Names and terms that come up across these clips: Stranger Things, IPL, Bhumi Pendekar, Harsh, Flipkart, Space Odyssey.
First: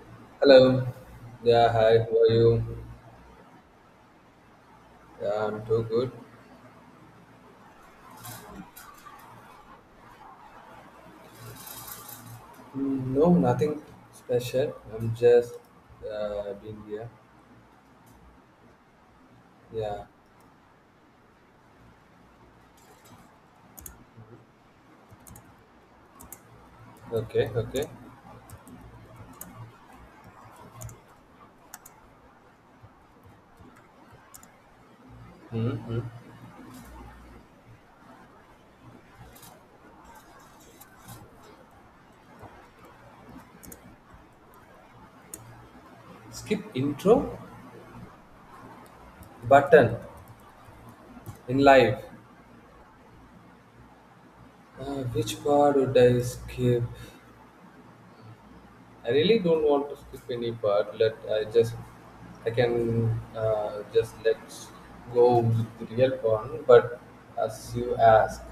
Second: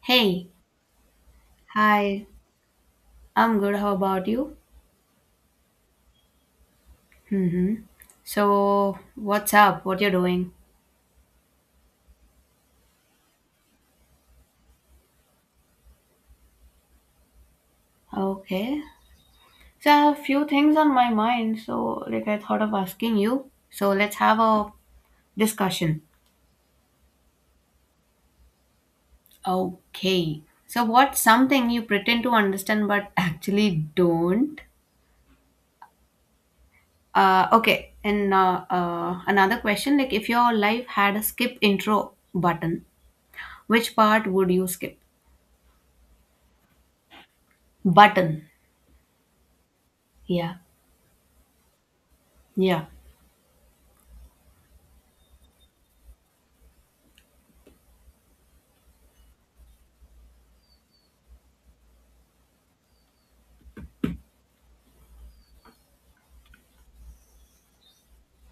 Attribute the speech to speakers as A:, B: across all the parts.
A: Hey,
B: Hello. Yeah, hi. How
A: hi.
B: are you?
A: I'm good. How about you?
B: Yeah, I'm too good.
A: Mm-hmm. So, what's up? What you're doing?
B: No, nothing special. I'm just being here.
A: Okay. So, I
B: Yeah.
A: have a few things on my mind. So, like, I thought of asking you. So, let's have a discussion.
B: Okay. Okay.
A: Okay. So, what's something you pretend to understand but actually don't?
B: Mm-hmm.
A: Okay. And another question, like, if your life had a skip intro button, which part would you skip?
B: Skip intro
A: Button.
B: button
A: Yeah.
B: in live.
A: Yeah.
B: Which part would I skip? I really don't want to skip any part. Let I just I can just let's go with the real one. But as you ask,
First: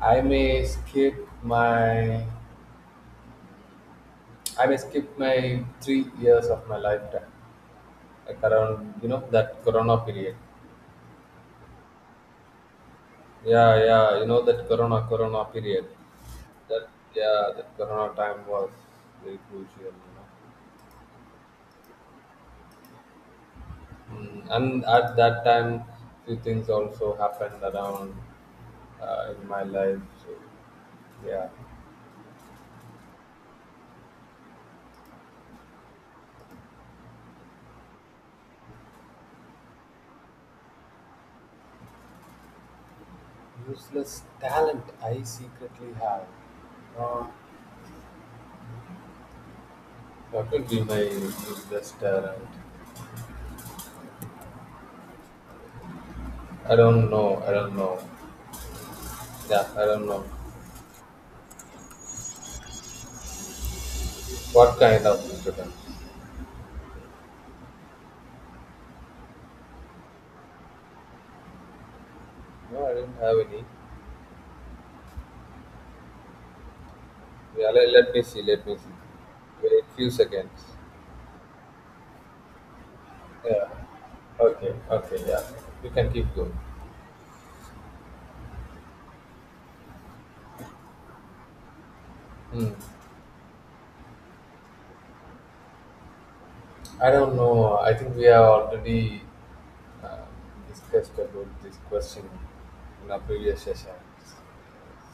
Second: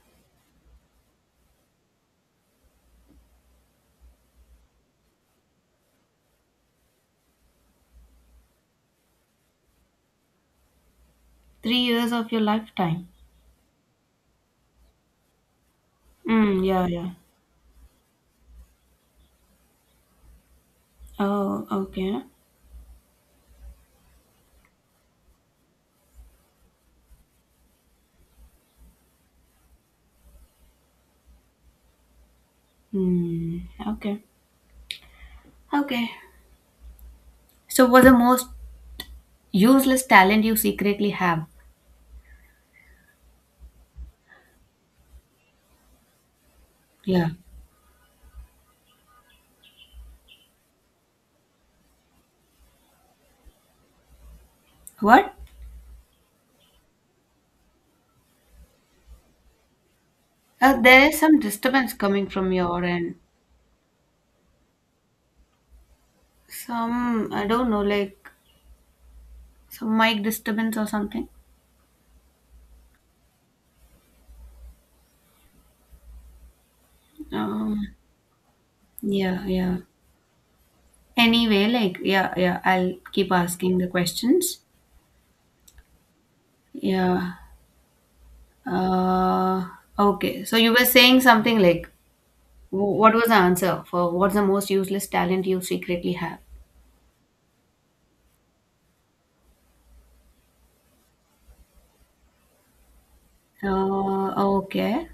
B: I may skip my I may skip my 3 years of my lifetime, like around you know that Corona period.
A: 3 years of your lifetime.
B: Yeah, yeah, you know that Corona period.
A: Mm, yeah,
B: That
A: yeah.
B: yeah, that Corona time was very crucial. You know,
A: Oh, okay.
B: and at that time, few things also happened around in my life. So yeah.
A: Mm, okay. Okay. So, what's the most useless talent you secretly have?
B: Useless talent I secretly have. Uh,
A: Yeah.
B: what would be my useless talent?
A: What?
B: I don't know. I don't know. Yeah, I don't know.
A: There is some disturbance coming from your end.
B: What kind of disturbance?
A: Some, I don't know, like some mic disturbance or something.
B: No, I didn't have any. Yeah,
A: Um,
B: let me see, let me see.
A: yeah, yeah.
B: Wait few seconds.
A: Anyway, like, yeah, yeah, I'll keep
B: Yeah.
A: asking the questions.
B: Okay, okay, yeah. You can keep going.
A: Yeah. Uh, okay. So you were saying something like
B: Hmm.
A: What was the answer for what's the most useless talent you secretly have?
B: I don't know. I think we have already uh, discussed about this question in our previous sessions.
A: Okay.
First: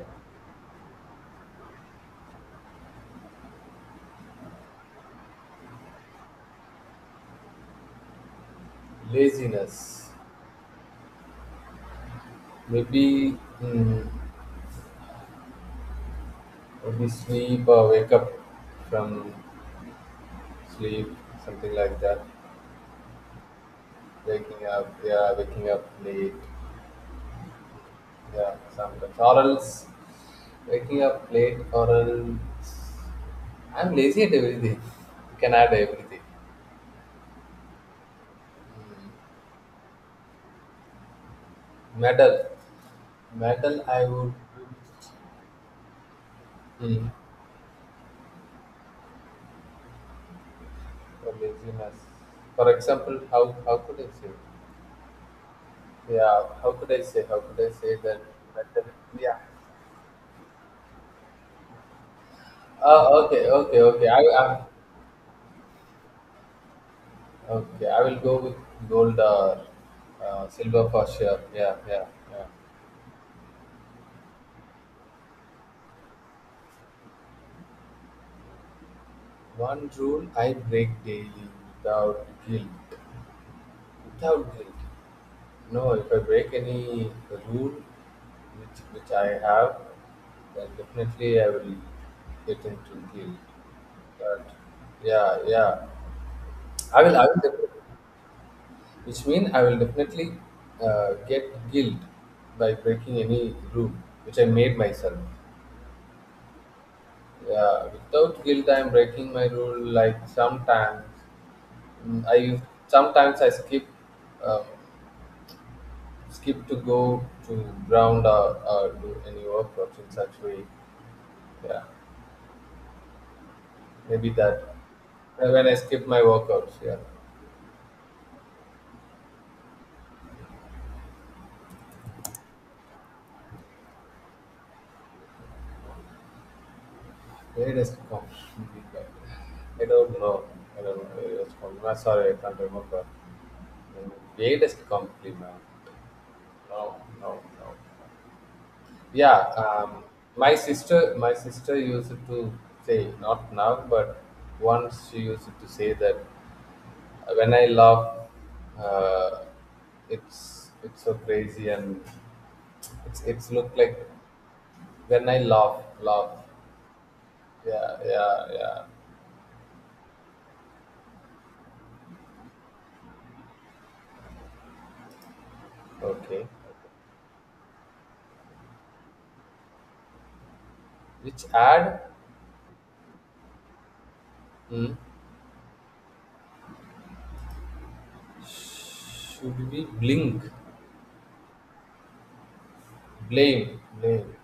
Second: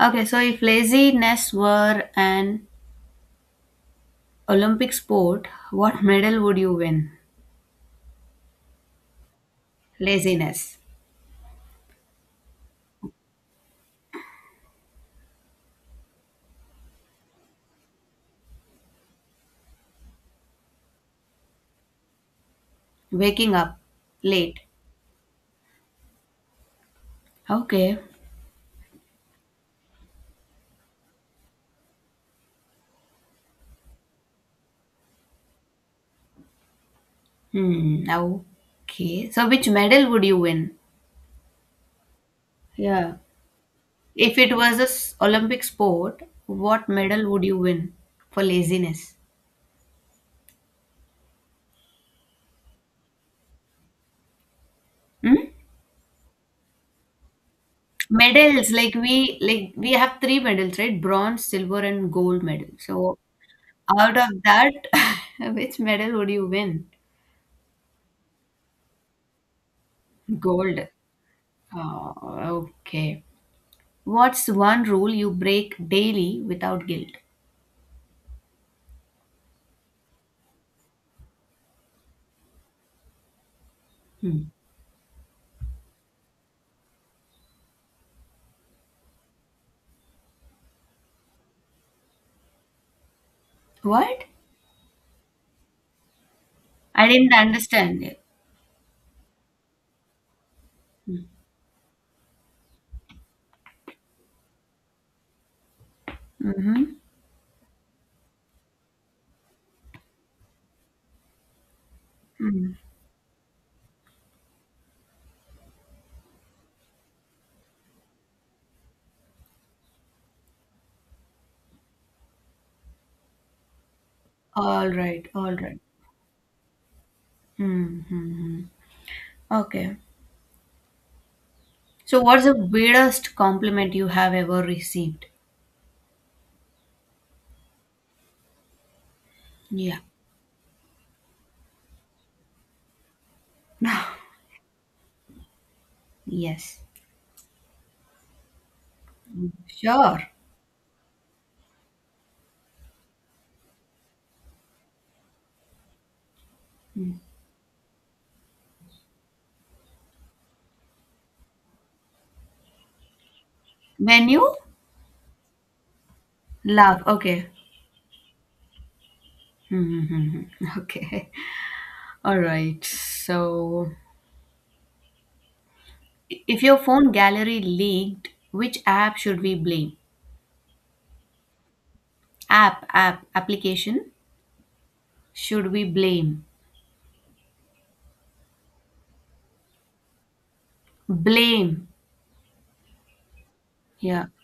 A: Okay, so if laziness were an Olympic sport, what medal would you win?
B: Laziness.
A: Laziness.
B: Maybe, mm, maybe sleep or wake up from sleep, something like that.
A: Waking up late.
B: Waking up, yeah, waking up late,
A: Okay.
B: yeah, sometimes. Or else, waking up late, or else, I'm lazy at everything. You can add everything.
A: Hmm. Okay. So which medal would you win?
B: Medal,
A: Yeah.
B: medal. I would,
A: If it was a Olympic sport, what
B: mm,
A: medal would you win for laziness?
B: for laziness. For example, how could I say?
A: Hmm?
B: Yeah, how could I say? How could I say that
A: Medals,
B: medal?
A: like we
B: Yeah.
A: like we have three medals, right? Bronze, silver, and gold medal. So
B: Oh, okay, okay, okay.
A: out
B: I,
A: of
B: I,
A: that, which medal would you win?
B: okay, I will go with gold or
A: Gold.
B: silver for sure. Yeah, yeah,
A: Oh,
B: yeah.
A: okay. What's one rule you break daily without guilt?
B: One rule I break daily without guilt.
A: Hmm.
B: Without guilt. No, if I break any rule which I have, then definitely I will get into guilt.
A: What?
B: But yeah, yeah. I
A: I
B: will I
A: didn't
B: will def-
A: understand it.
B: which means I will definitely
A: Hmm.
B: get guilt by breaking any rule which I made myself.
A: Mm-hmm.
B: Yeah, without guilt, I'm breaking my rule. Like sometimes, mm, I
A: Hmm.
B: sometimes I skip um, to go to ground, or do any workouts in such way. Yeah, maybe that.
A: All right, all
B: When I
A: right.
B: skip my workouts. Yeah.
A: Mm-hmm. Okay. So, what's the weirdest compliment you have ever received?
B: Where does it come? I
A: Yeah.
B: don't know. I don't know where it's from. I'm sorry, I can't remember. Mm, Where does it come, man?
A: Yes.
B: No, no, no. Yeah,
A: Sure.
B: my sister used to say, not now, but once she used to say that when I laugh, uh, it's so crazy and it's look like
A: When you
B: when I laugh.
A: laugh, okay.
B: Yeah, yeah, yeah.
A: Hmm, hmm, hmm, hmm. Okay. All right. So,
B: Okay.
A: if your phone gallery leaked, which app should we blame?
B: Which ad?
A: Application
B: Hmm.
A: should we blame?
B: Should we blink?
A: Blame.
B: Blame,
A: Yeah.
B: blame.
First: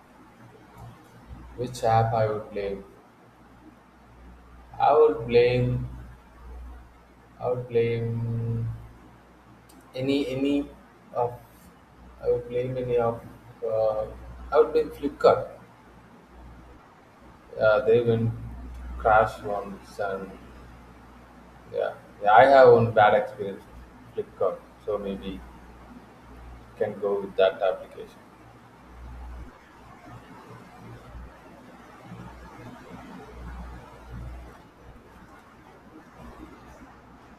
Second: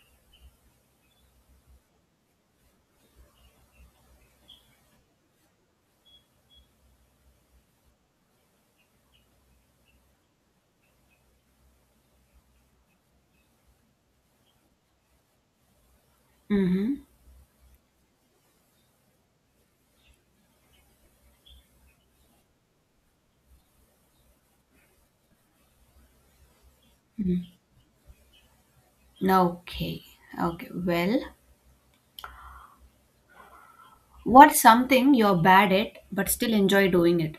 B: Which app I would blame? I would blame. I would blame. Any of I would blame any of uh, I would blame Flipkart.
A: Mm-hmm.
B: Yeah, they went crash once, and yeah, yeah, I have one bad experience with Flipkart, so maybe can go with that application.
A: Okay. Okay. Well, what's something you're bad at but still enjoy doing it?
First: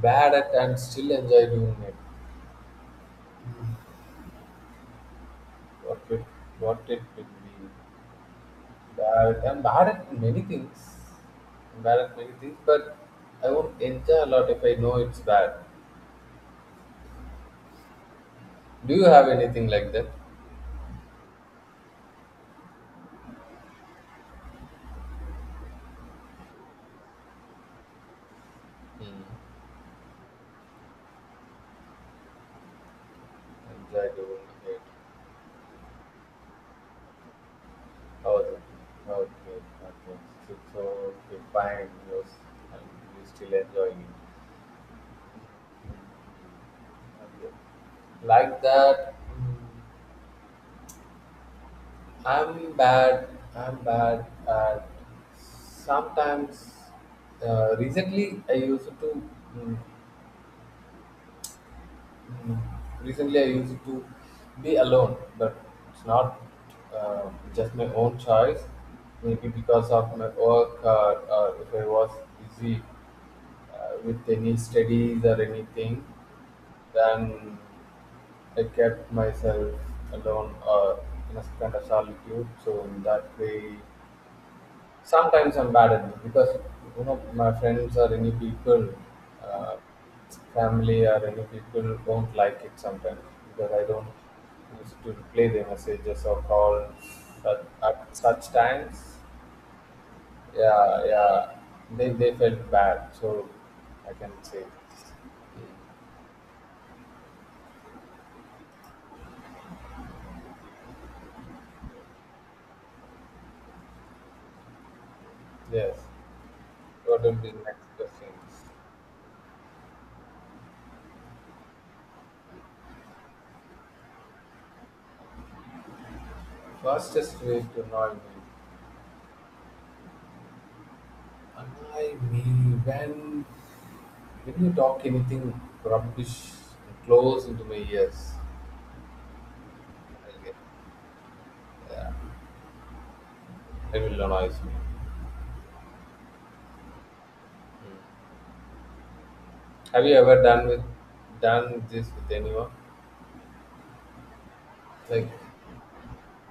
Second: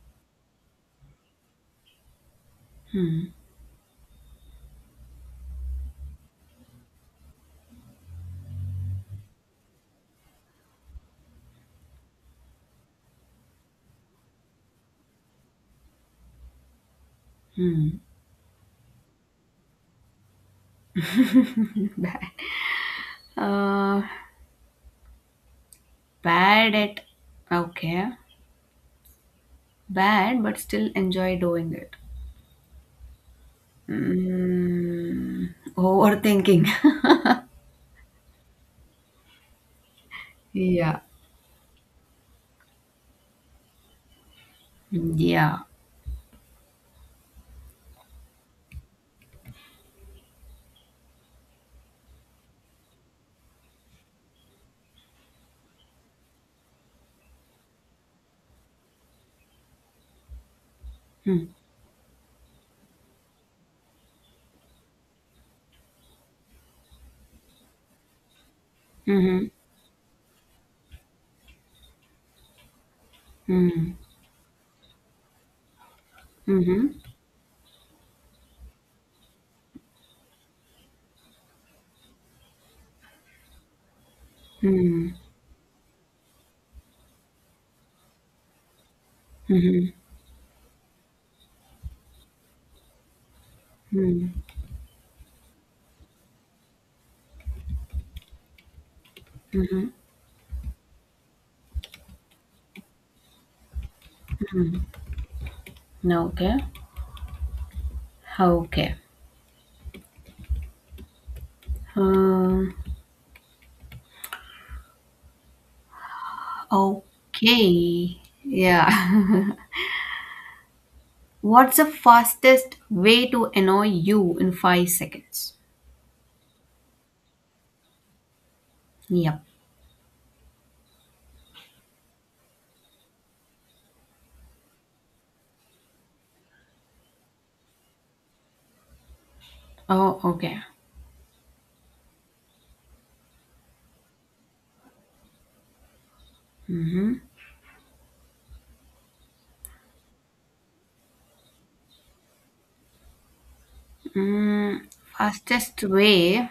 B: Bad at and still enjoy doing it. What it what it will be bad. I'm bad at many things. I'm bad at many things, but I won't enjoy a lot if I know it's bad.
A: Hmm.
B: Do you have anything like that?
A: Uh, Bad at. Okay.
B: Hmm.
A: Bad but still enjoy doing it.
B: And try to get
A: Mm, Overthinking.
B: how to how to get. Okay. So. ಜಾಗ ಒಂದು ಹೌದು
A: Yeah.
B: ಹೌದು so fine use still enjoying
A: Mm, yeah.
B: like that. Mm, i'm bad i'm bad at sometimes recently I used to mm,
A: Mm,
B: Mm, Recently, I used it to be alone, but it's not uh, just my own choice. Maybe
A: mhm,
B: because of my work, or if I was busy
A: mm,
B: with any studies or anything,
A: mhm,
B: then I kept myself alone or in a kind of solitude. So in that way,
A: mm,
B: sometimes I'm bad at it because you know my friends or any people, uh,
A: mhm,
B: family or any people don't like it sometimes because I don't
A: mm,
B: used to play the messages or call at such times.
A: mhm.
B: Yeah, yeah, they felt bad, so I can say
A: Okay. Okay. Um,
B: yes. What will be the next
A: okay.
B: question?
A: Yeah. What's the fastest way to annoy you in 5 seconds?
B: Fastest way to annoy me?
A: Yep.
B: Annoy me when When you talk anything rubbish close into my ears,
A: Oh,
B: I get,
A: okay.
B: yeah, it will annoy me. Have you ever done this with anyone?
A: Mm,
B: Like,
A: Fastest way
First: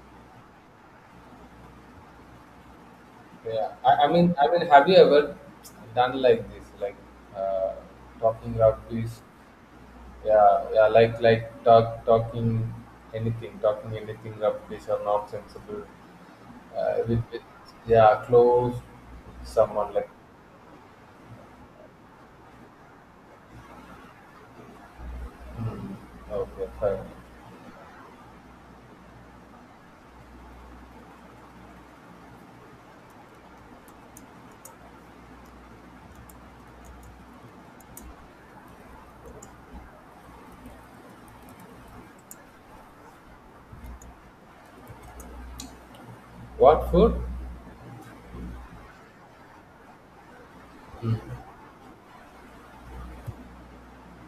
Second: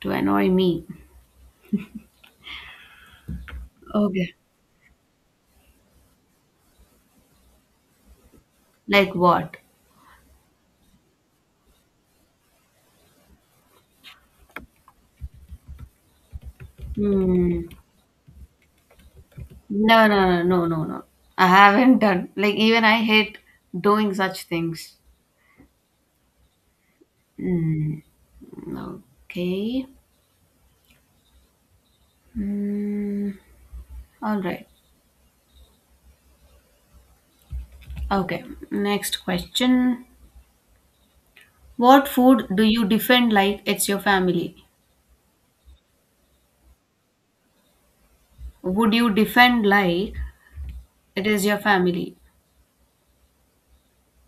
A: to annoy me.
B: yeah, I, I
A: Okay.
B: mean, I mean, have you ever done like this, like uh, talking rubbish?
A: Like what?
B: Yeah, yeah, like talking anything, talking anything rubbish or not sensible. With
A: Hmm.
B: yeah, close someone
A: No,
B: like.
A: no, no, no, no, no. I haven't done. Like, even I hate doing such things.
B: Hmm, okay, fine.
A: Mm, okay. Mm, all right. Okay. Next question. What food do you defend like it's your family?
B: What food?
A: Would you defend like it is your family?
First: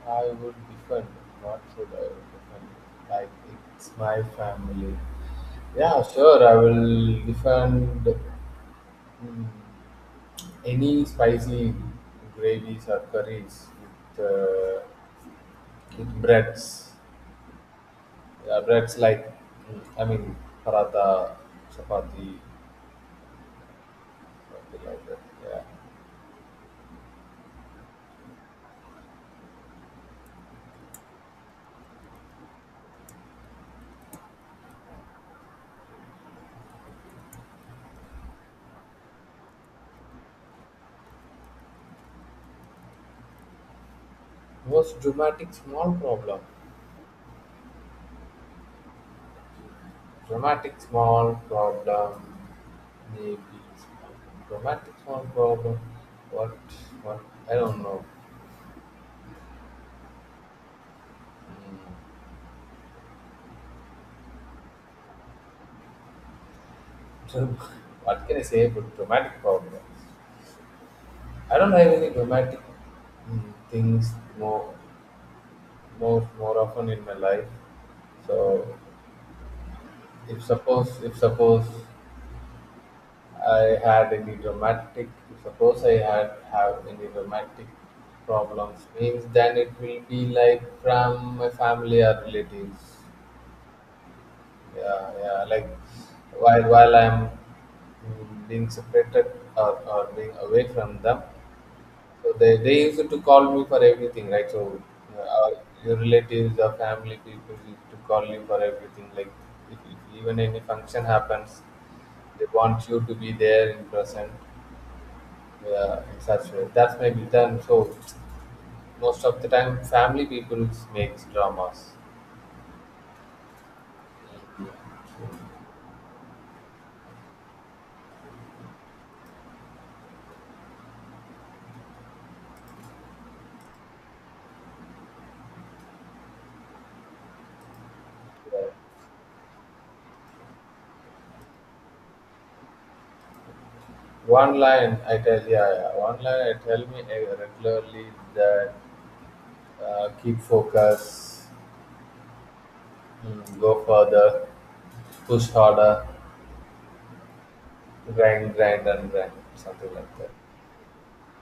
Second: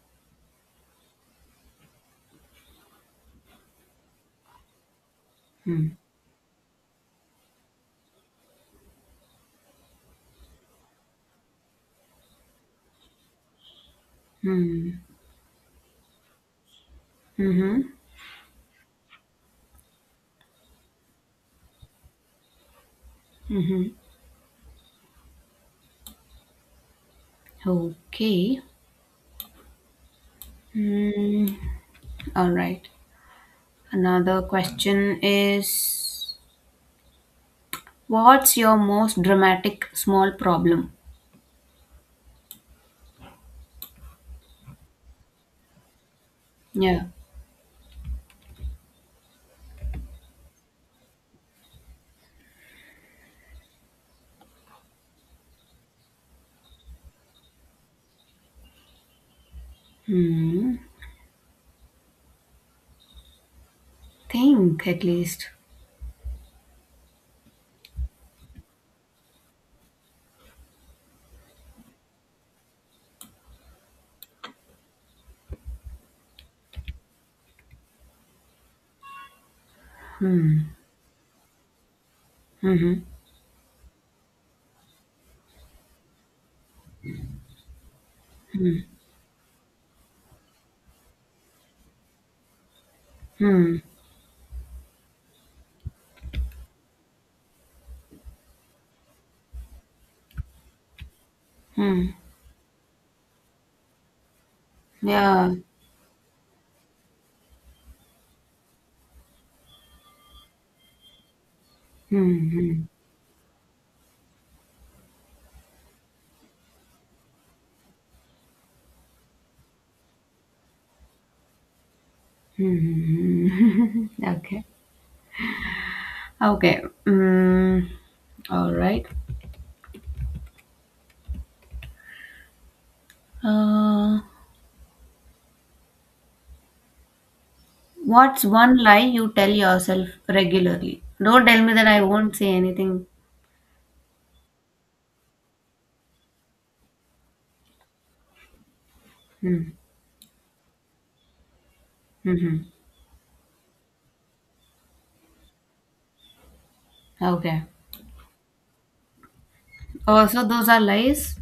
B: I would defend. What food I would defend? Like it's my family.
A: Hmm.
B: Yeah, sure. I will defend any spicy gravies or curries with, uh,
A: Hmm.
B: with breads.
A: Mm-hmm.
B: Yeah, breads, like I mean paratha, chapati,
A: Mm-hmm.
B: something like that. Yeah.
A: Okay. Hmm. All right. Another question is, what's your most dramatic small problem?
B: Most dramatic small problem.
A: Yeah.
B: Dramatic small problem may be small. Dramatic small problem. What? What? I don't know.
A: Hmm. Think at least.
B: Mm. What can I say about dramatic problem? I don't have any dramatic mm, things more, more often in my life. So, if suppose
A: Hmm.
B: I had any dramatic I had have any dramatic problems means then it will be like from my family or relatives.
A: Hmm.
B: Yeah, yeah. Like while I'm being separated, or being away from them,
A: Hmm.
B: so they used to call me for everything, right? So our
A: Yeah.
B: your relatives, our family people used to call you for everything. Like if even any function happens, they
A: Hmm. Hmm.
B: want you to be there in present. Yeah, in such way. That's my return. So most of the time, family people makes dramas.
A: Hmm. Okay. Okay. Hmm. All right. Uh, what's
B: Yeah.
A: one lie you tell yourself regularly? Don't tell me that I won't say anything.
B: One line I tell yeah, yeah. One line I tell me regularly that
A: Hmm.
B: keep focus,
A: Hmm. Hmm.
B: go further, push harder,
A: Okay.
B: grind, grind, and grind, something like
A: Oh,
B: that.
A: so those are lies?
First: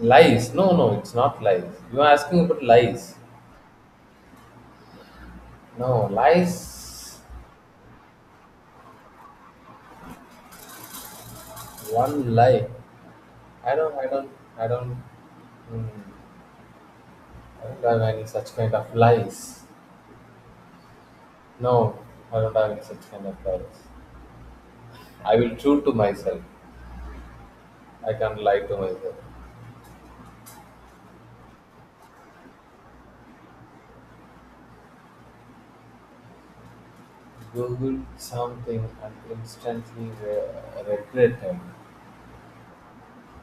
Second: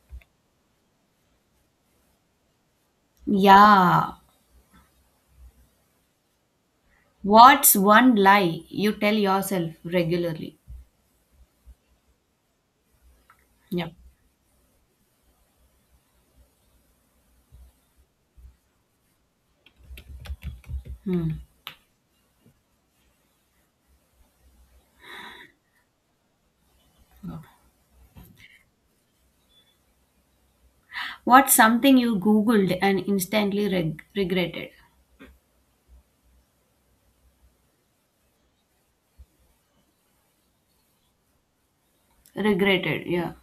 B: Lies? No, no, it's not lies. You are asking about lies.
A: Yeah.
B: No, lies.
A: What's one lie you tell yourself regularly?
B: One lie. I
A: Yeah.
B: don't, I don't, I don't. Mm, I don't have any such kind of lies.
A: Hmm.
B: No, I don't have any such kind of lies. I will true to myself. I can't lie to myself.
A: What's something you Googled and instantly regretted?
B: Google something and instantly regret him.
A: Regretted, yeah.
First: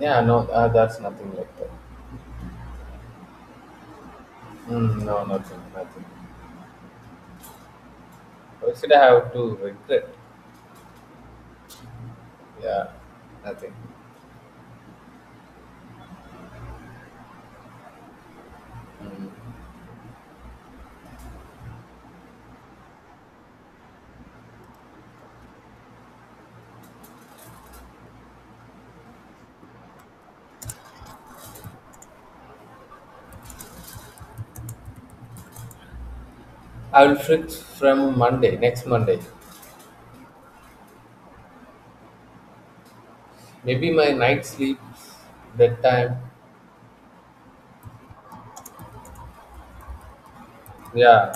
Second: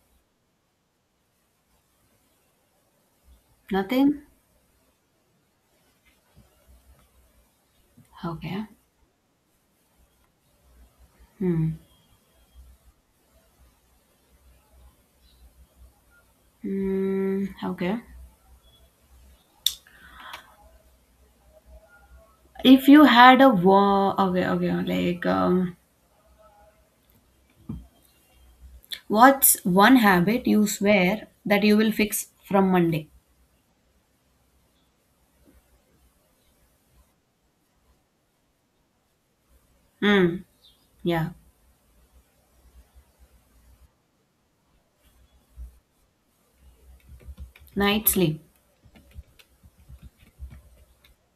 B: Yeah, no, that's nothing like that.
A: Nothing?
B: Mm, no, nothing, nothing.
A: Okay.
B: Why should I have to regret?
A: Hmm.
B: Yeah, nothing.
A: Hmm. Okay. If you had a war, okay, okay, like, what's one habit you swear that you will fix from Monday?
B: I will fix from Monday, next Monday.
A: Hmm. Yeah.
B: Maybe my night sleep, bedtime.
A: Night sleep.
B: Yeah,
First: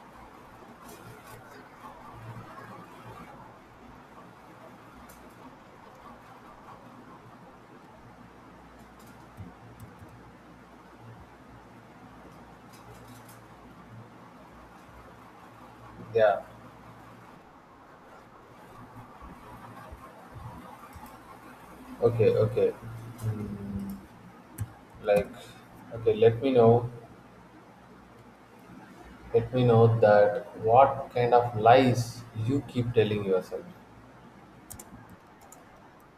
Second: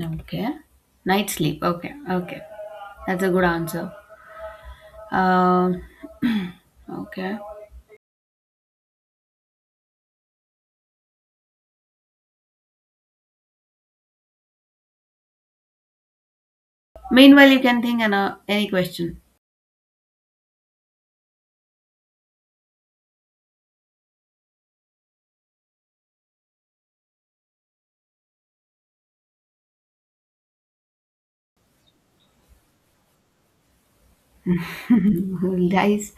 A: Okay. Night sleep. Okay. Okay. That's a good answer. Um. Okay.
B: yeah.
A: Meanwhile, you can think any question.
B: Okay, okay. Mm, like, okay, let me know that what kind of lies you keep telling yourself.
A: Lies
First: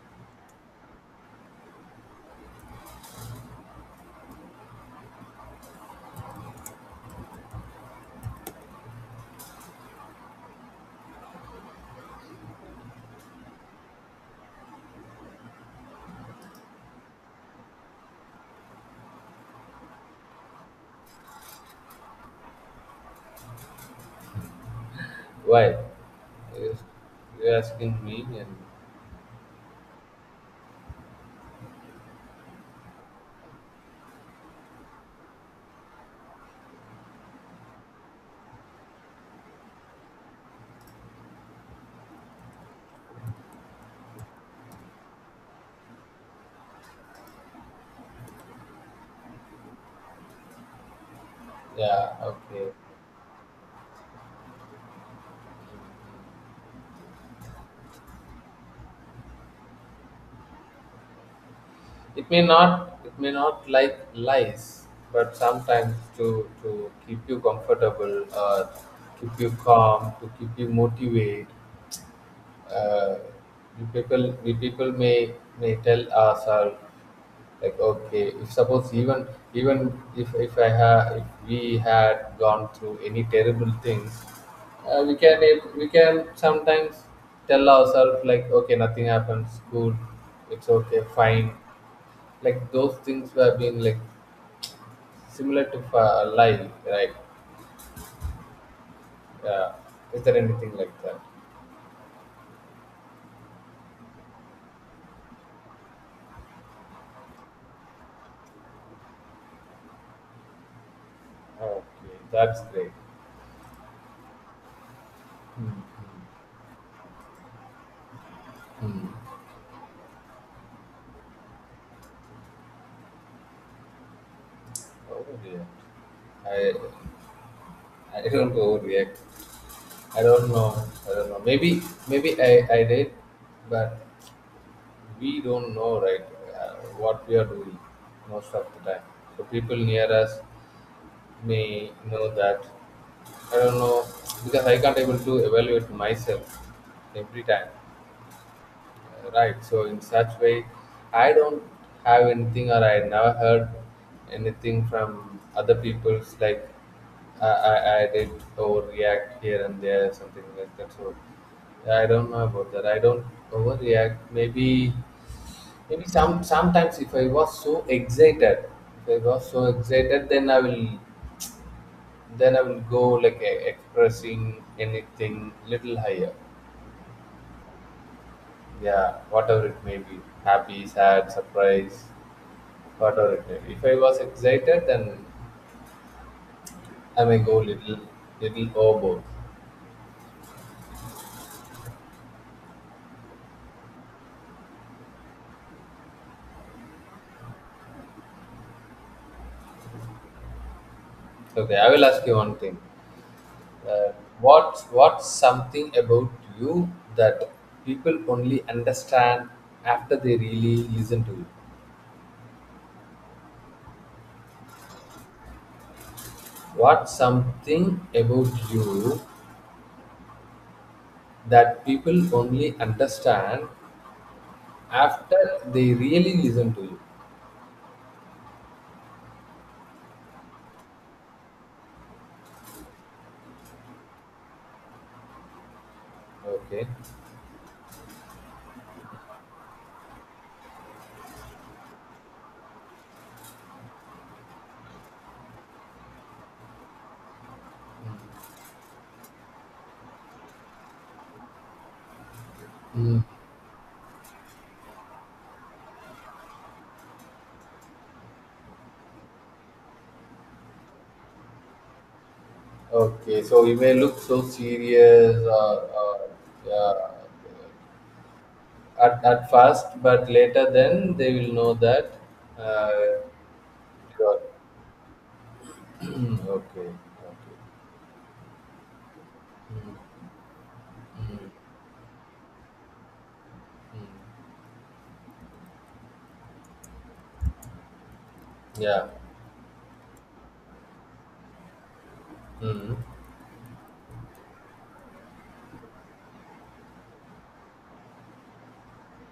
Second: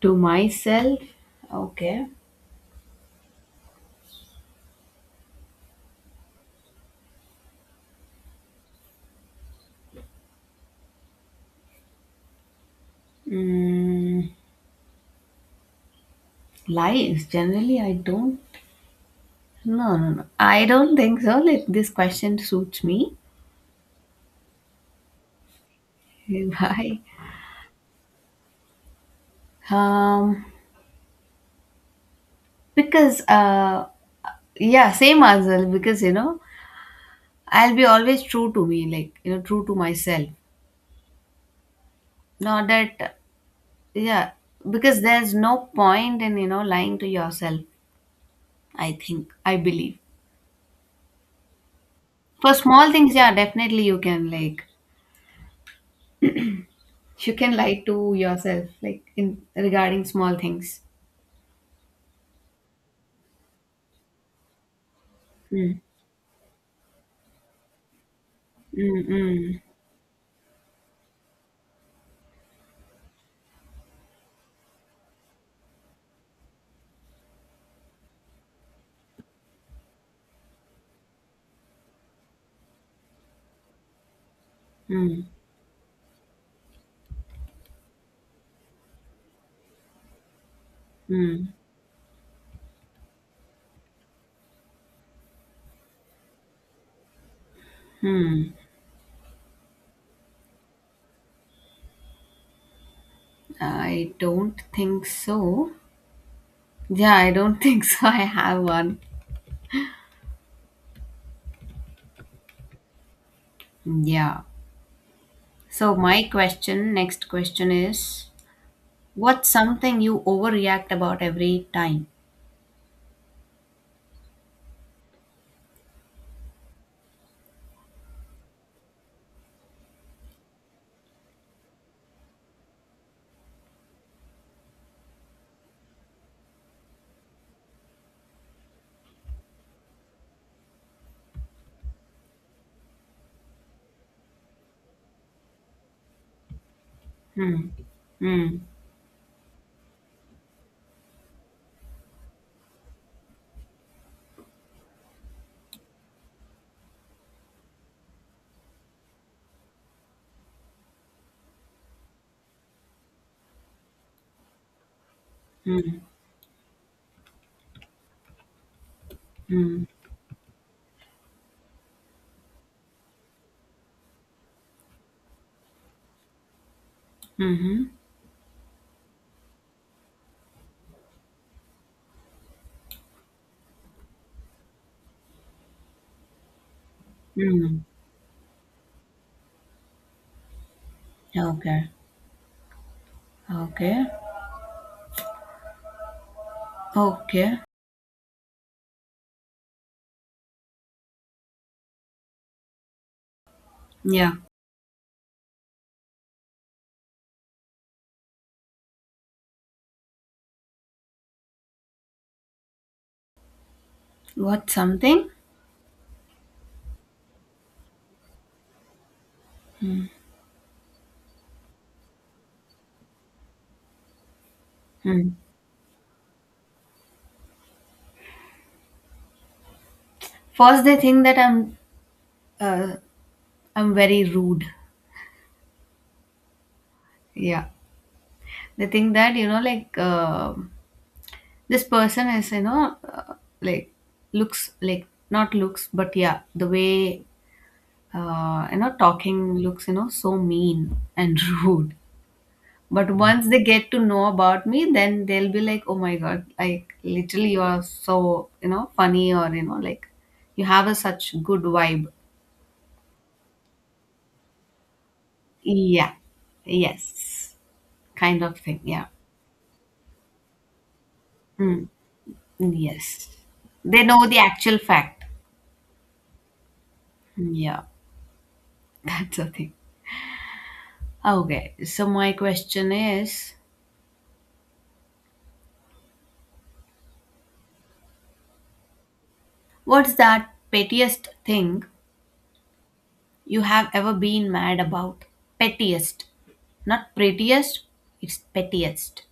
A: to myself. Okay. mm, Lies generally I don't. No, no, no, I don't think so. Like this question suits me.
B: Why? Yes,
A: Why?
B: you're asking me, and
A: um because yeah, same answer because you know I'll be always true to me, like you know, true to myself. Not that. Yeah, because there's no point in lying to yourself, I think, I believe.
B: yeah,
A: For
B: okay.
A: small things, yeah, definitely you can, like you can lie to yourself, like in regarding small things.
B: It may not like lies, but
A: Mm,
B: sometimes to keep you comfortable or
A: mm,
B: keep you
A: mm,
B: calm, to keep you motivated. Uh, we people may tell ourselves, like, okay, if suppose even if I have if we had gone through any terrible things, we
A: mm,
B: can sometimes tell ourselves, like, okay, nothing happens, cool, it's okay,
A: mm,
B: fine, like those things were being like similar to life, right?
A: hmm.
B: Yeah. Is there anything like that?
A: I don't think so. Yeah, I don't think so I have one.
B: Okay, that's great.
A: Yeah.
B: Hmm.
A: So my question next question is,
B: Hmm.
A: what's something you overreact about every time?
B: Oh dear. I I don't overreact. I don't know. I don't know. Maybe I did, but we don't know, right? What we are doing most of the time. So people near us may know that. I don't know because I can't able to evaluate myself every time.
A: Hmm, hmm,
B: Right. So in such way, I don't have anything, or I never heard anything from other people's, like I did overreact here and there, something like that. So yeah, I don't know about that. I don't overreact. Maybe
A: hmm,
B: sometimes if I was so excited, if I was so
A: hmm,
B: excited, then I will go like expressing anything little higher.
A: hmm,
B: Yeah, whatever it may be, happy, sad, surprise. Moderated. If I was excited, then I may go
A: hmm.
B: little overboard.
A: Okay, okay, okay.
B: Okay, I will ask you one thing. Uh,
A: Yeah.
B: what's something about you that people only understand after they really listen to you?
A: What something?
B: What's something about you that people only understand
A: Hmm.
B: after they really listen to you?
A: First, they think that uh, I'm very rude.
B: Okay.
A: Yeah, they think that, you know, like this person is, like, looks like, not looks, but yeah, the way talking looks, you know, so mean and rude. But
B: Mm.
A: once they get to know about me, then they'll be like, oh my god, like literally you are so funny or like you have a such good vibe.
B: Okay, so you may look so serious, or,
A: Yeah.
B: or yeah,
A: Yes. Kind of thing. Yeah.
B: at first, but later then they will know
A: Mm.
B: that uh,
A: Yes. They know the
B: you
A: actual fact.
B: okay, okay.
A: Yeah. That's the thing.
B: Mm, mm,
A: Okay. So my question is,
B: mm. Yeah.
A: what's that pettiest thing
B: Mm.
A: you have ever been mad about? Pettiest. Not prettiest. It's pettiest.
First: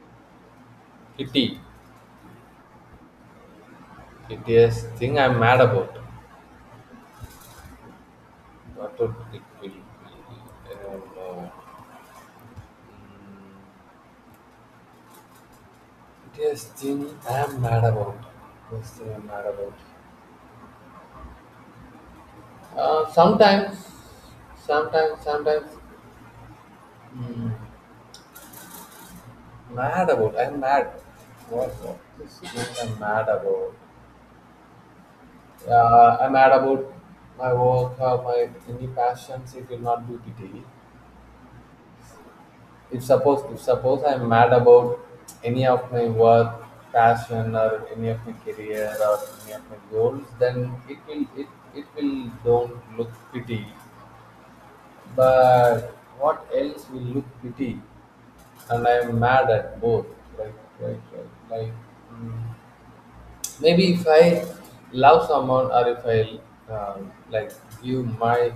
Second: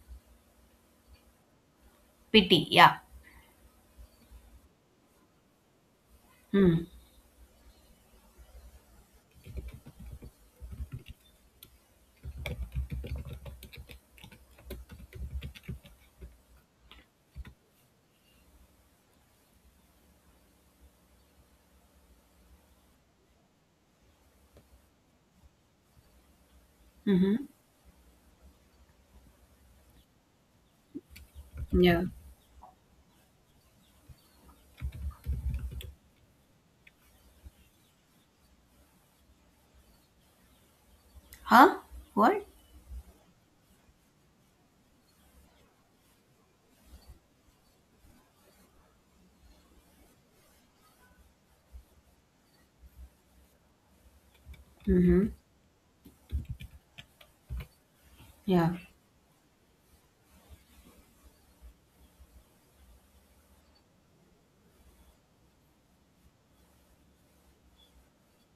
B: Pity.
A: Pity. Yeah.
B: Pity thing I'm mad about.
A: Hmm.
B: What would it be? I don't know. Mm. Pity thing I'm mad about. This thing I'm mad about. Uh, sometimes, sometimes.
A: Mm-hmm.
B: Mm. Mad about. I'm mad. What
A: Yeah.
B: is this thing I'm mad about? Yeah, I'm mad about my work, my any passions. It will not do today.
A: Huh? What?
B: If suppose I'm mad about any of my work, passion, or any of my career or any of my goals, then it will don't look pretty.
A: Mm-hmm.
B: But what else will look pretty?
A: Yeah.
B: And I'm mad at both. Like like. mm, maybe if I love someone or if I like give my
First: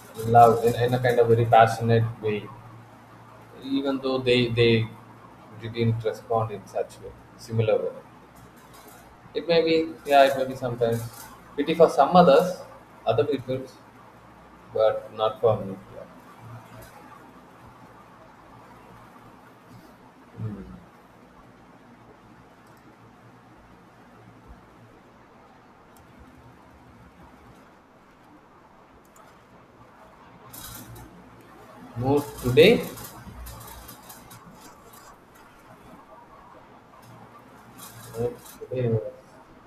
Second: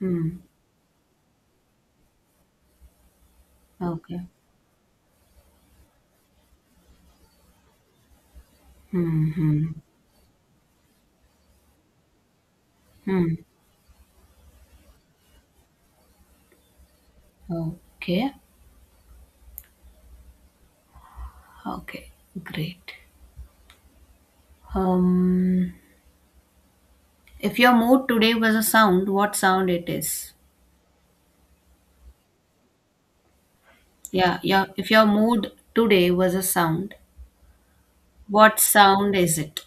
A: Hmm.
B: love in a kind of very passionate way, even though
A: Okay.
B: they didn't respond in such way, similar way.
A: Hmm.
B: It may
A: Hmm.
B: be, yeah, it may be sometimes pity for some others, other
A: Hmm.
B: people, but not for me. Yeah.
A: Okay.
B: Hmm.
A: Okay, great. Um, if your mood today was a sound, what sound it is?
B: Mood today,
A: Yeah, yeah. If your mood today was a sound,
B: mood
A: what
B: today.
A: sound is it?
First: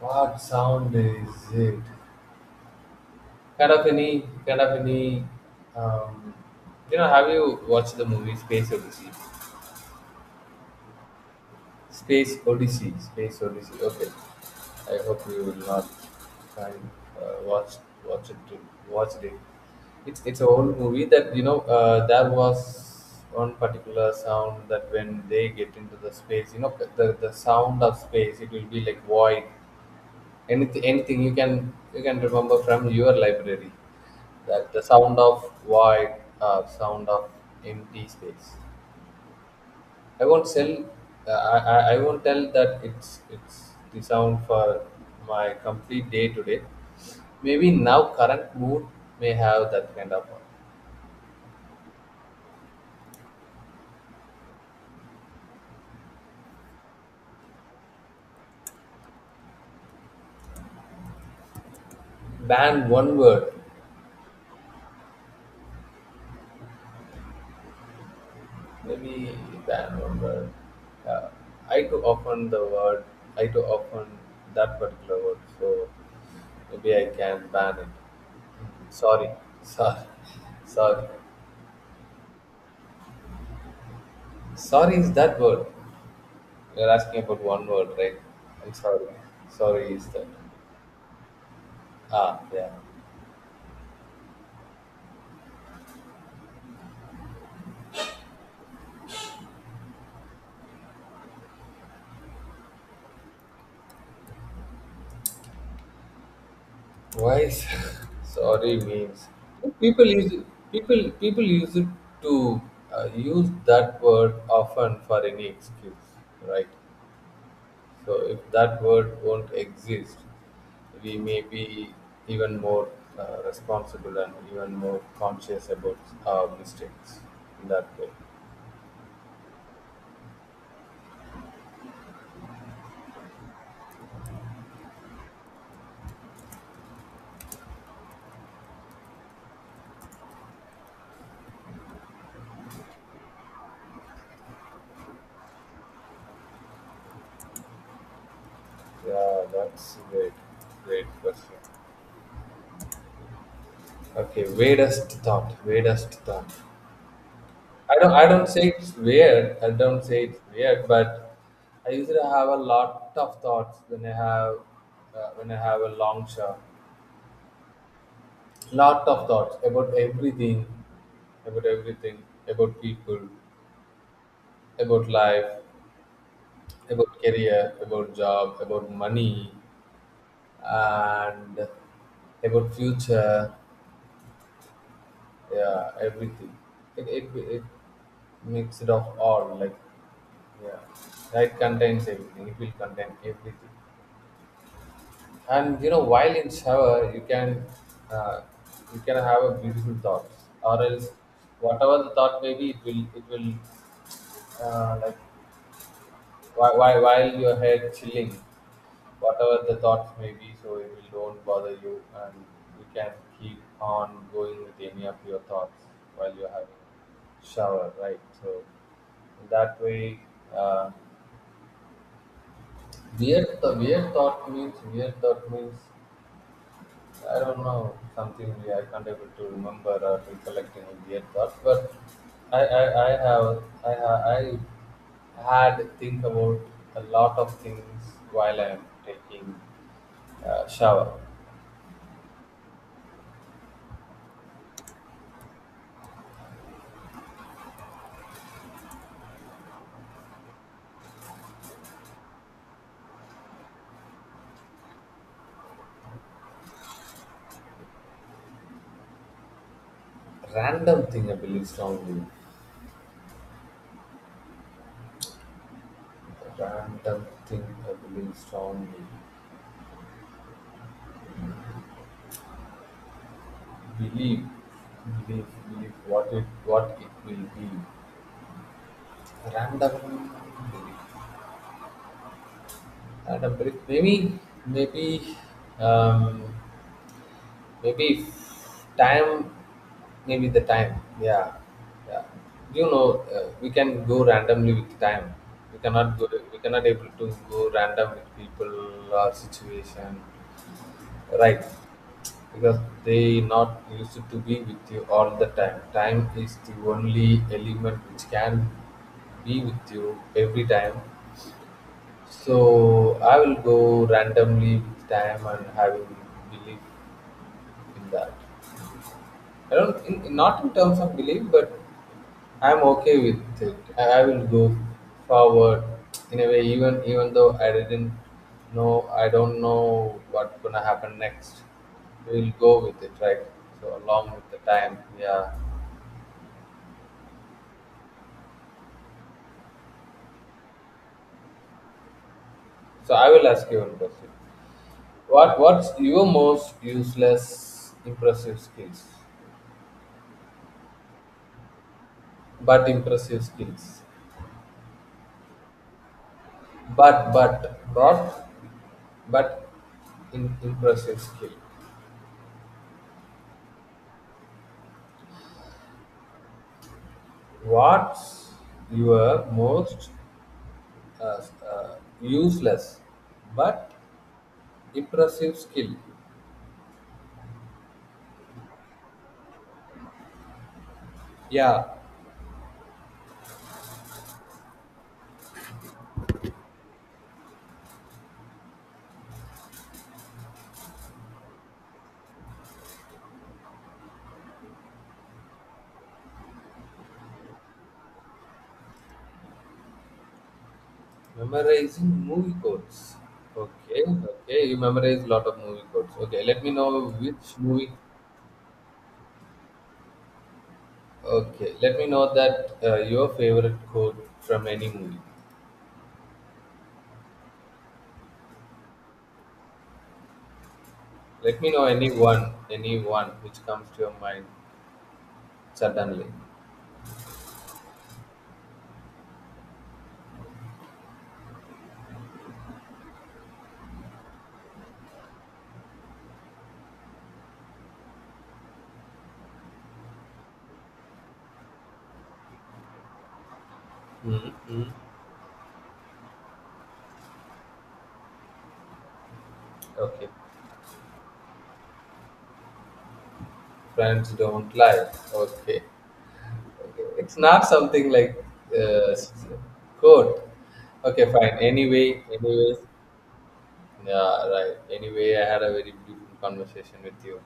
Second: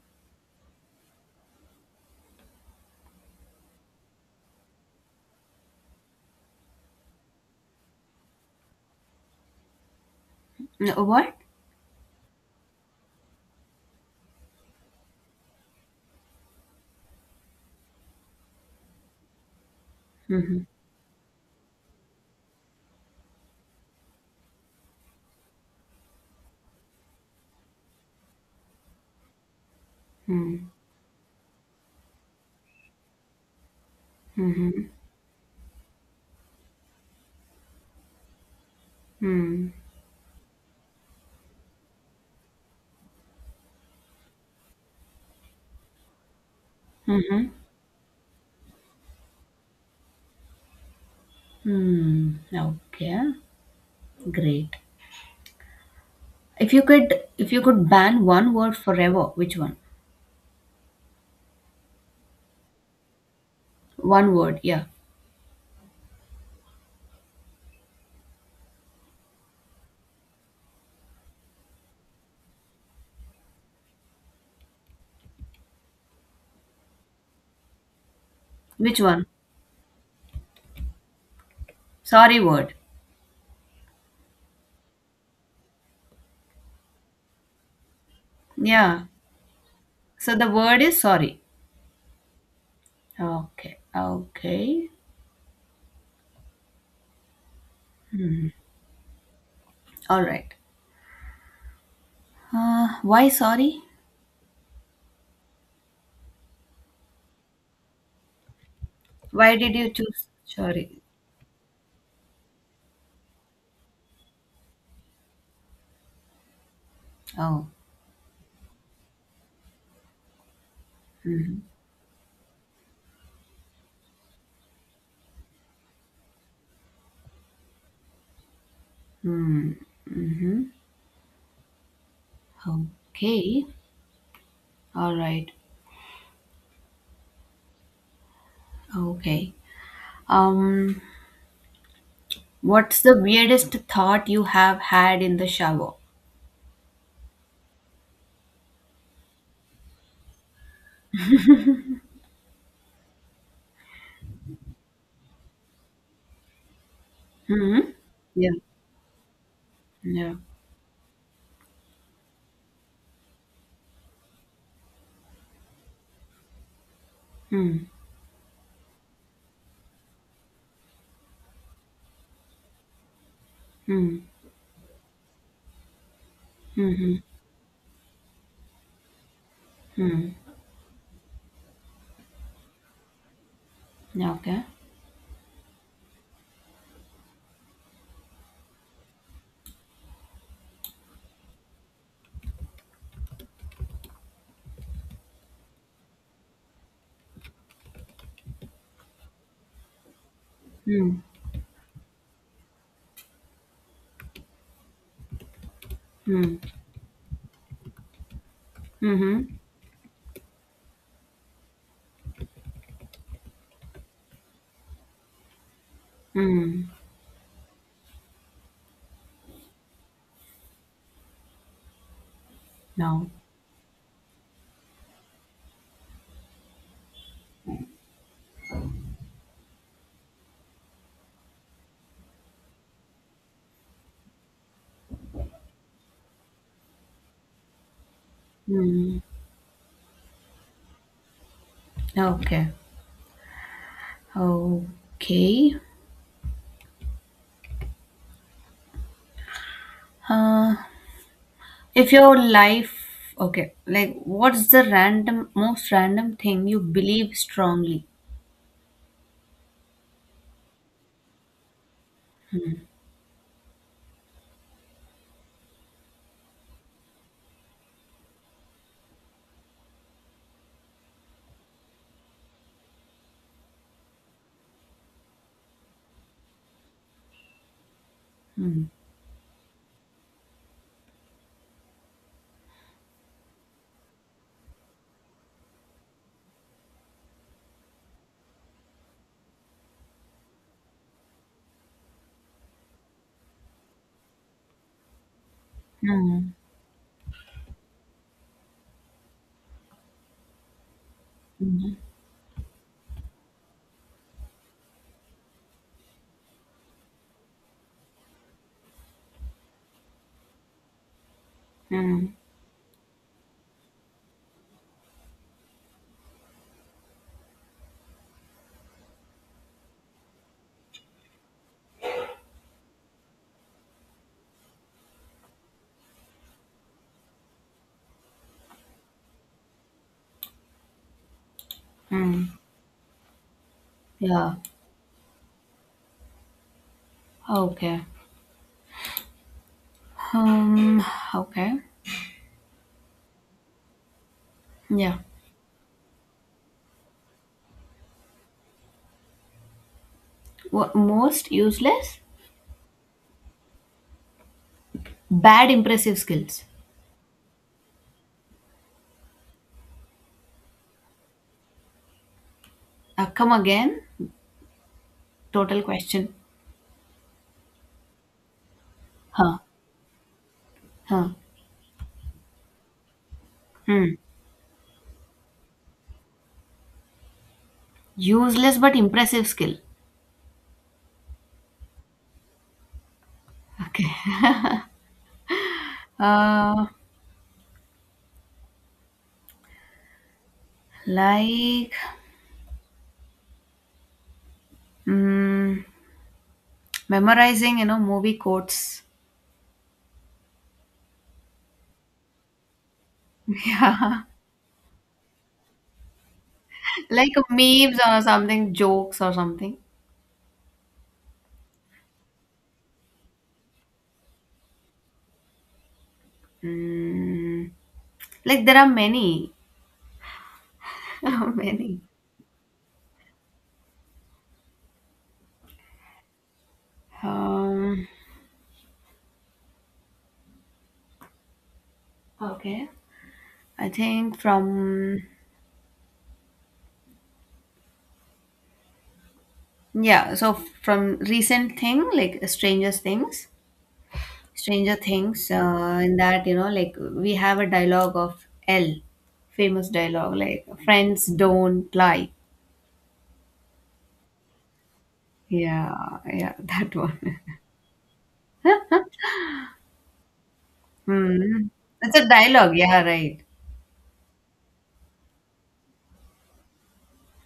B: What sound is it? Kind of any, kind of any. Um, have you watched the movie Space Odyssey?
A: What?
B: Space Odyssey. Space Odyssey. Okay. I hope you will not find uh, watch watch it to watch it. It's an
A: Hmm.
B: old movie, that you know. There was one particular sound that when they get into the space, you know, the sound of space, it will be like void.
A: Hmm.
B: Anything you can remember from your library. That the sound of void, sound of empty space. I won't sell. I won't tell that it's the sound for my complete day today.
A: Hmm.
B: Maybe now current mood may have that kind of one.
A: Hmm. Okay, great. If you could ban one word forever, which one?
B: Ban one word.
A: One word. Yeah.
B: Maybe ban one word. Uh, I too often the word. I too often that particular word. So maybe I can ban it.
A: Which one?
B: Sorry, sorry, sorry.
A: Sorry word.
B: Sorry is that word. You're asking about one word, right? I'm
A: Yeah.
B: sorry. Sorry is that.
A: So the word is sorry.
B: Ah, yeah.
A: Okay. Okay. All right. Why sorry?
B: Why? is- Sorry means
A: Why did you
B: people
A: choose
B: use
A: sorry?
B: people use it to use that word often for any excuse, right?
A: Oh.
B: So if that word won't exist, we may
A: Mm-hmm.
B: be even more responsible and even more conscious about our mistakes in that way.
A: Hmm. Mm-hmm. Okay. All right. Okay. Um, what's the weirdest thought you have had in the shower?
B: Yeah, that's great, great question. Okay, weirdest thought, weirdest thought.
A: Hmm.
B: I don't
A: Yeah.
B: say it's weird. I don't say
A: Yeah.
B: it's weird, but I usually have a lot of thoughts when I have a long show.
A: Hmm.
B: Lot of thoughts about everything, about everything, about people,
A: Hmm.
B: about life,
A: Hmm.
B: about career, about job, about money,
A: Hmm.
B: and about future.
A: Yeah, okay.
B: Yeah, everything. It, it, it makes of all like, yeah, it contains everything, it will contain everything. And you know, while in shower uh, you can have a beautiful thoughts, or else
A: Hmm.
B: whatever the thought may be, it will like
A: Hmm.
B: while your head chilling,
A: Hmm.
B: whatever the thoughts may be, so it will don't bother you, and you can keep on going with any of your thoughts while you're having
A: Hmm.
B: shower, right? So that way, uh,
A: No.
B: weird thought means, weird thought means, I don't know, something really I can't able to remember or recollecting immediate thoughts, but I have I ha- I had think about a lot of things while I am
A: Hmm.
B: taking shower.
A: Okay. Okay. Uh, If your life, okay, like what's the random, most random thing you believe strongly?
B: Random thing I believe strongly. Random thing I believe strongly. Believe, believe what it will be.
A: Hmm.
B: Random belief. Random belief. Maybe maybe. Um, Maybe if time, maybe the time. Yeah, yeah. You know, we can go randomly with time. We cannot go.
A: Hmm.
B: We cannot able to go random with people or situation, right?
A: Hmm.
B: Because they not used to be with you all the time. Time is the only element which can be with you every time.
A: Hmm.
B: So I will go randomly with time and having belief in that. I don't in, not in terms of belief, but I'm okay with it. I will go forward in a way, even though I didn't know, I don't know what's gonna happen next.
A: Hmm.
B: We'll go with it, right? So along with
A: Yeah.
B: the time, yeah.
A: Okay. Um. Okay.
B: So I will ask you one question.
A: Yeah.
B: What's your most useless impressive skills?
A: What, most useless?
B: But impressive skills.
A: Bad impressive skills.
B: But not but impressive skill.
A: Come again. Total question.
B: What's your
A: Huh.
B: most
A: Huh.
B: uh, uh, useless but
A: Hmm.
B: impressive skill?
A: Useless but impressive skill.
B: Yeah,
A: Okay. Uh, like mm, memorizing, you know, movie quotes.
B: memorizing movie codes. Okay, okay, you memorize a lot of movie codes. Okay, let me know
A: Like
B: which movie.
A: memes or something, jokes or something.
B: Okay, let me know that your favorite quote from any movie.
A: Mm, like there are many,
B: Let me know
A: many.
B: any one which comes to your mind suddenly.
A: Um, okay. I think from yeah, so from recent thing like Stranger Things,
B: Mm-hmm.
A: Stranger Things. In that, you know, like we have a dialogue of L, famous
B: Okay,
A: dialogue like friends don't lie.
B: friends don't lie. Okay.
A: Yeah, yeah, that
B: It's
A: one.
B: not something like uh, quote. Okay, fine.
A: Hmm. It's
B: Anyway,
A: a dialogue.
B: anyways,
A: Yeah, right.
B: yeah, right. Anyway, I had a very beautiful conversation with you,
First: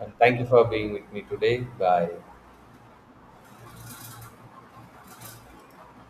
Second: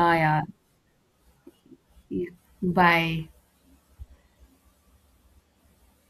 B: and thank you for being with me today. Bye.
A: yeah. Yeah. Bye.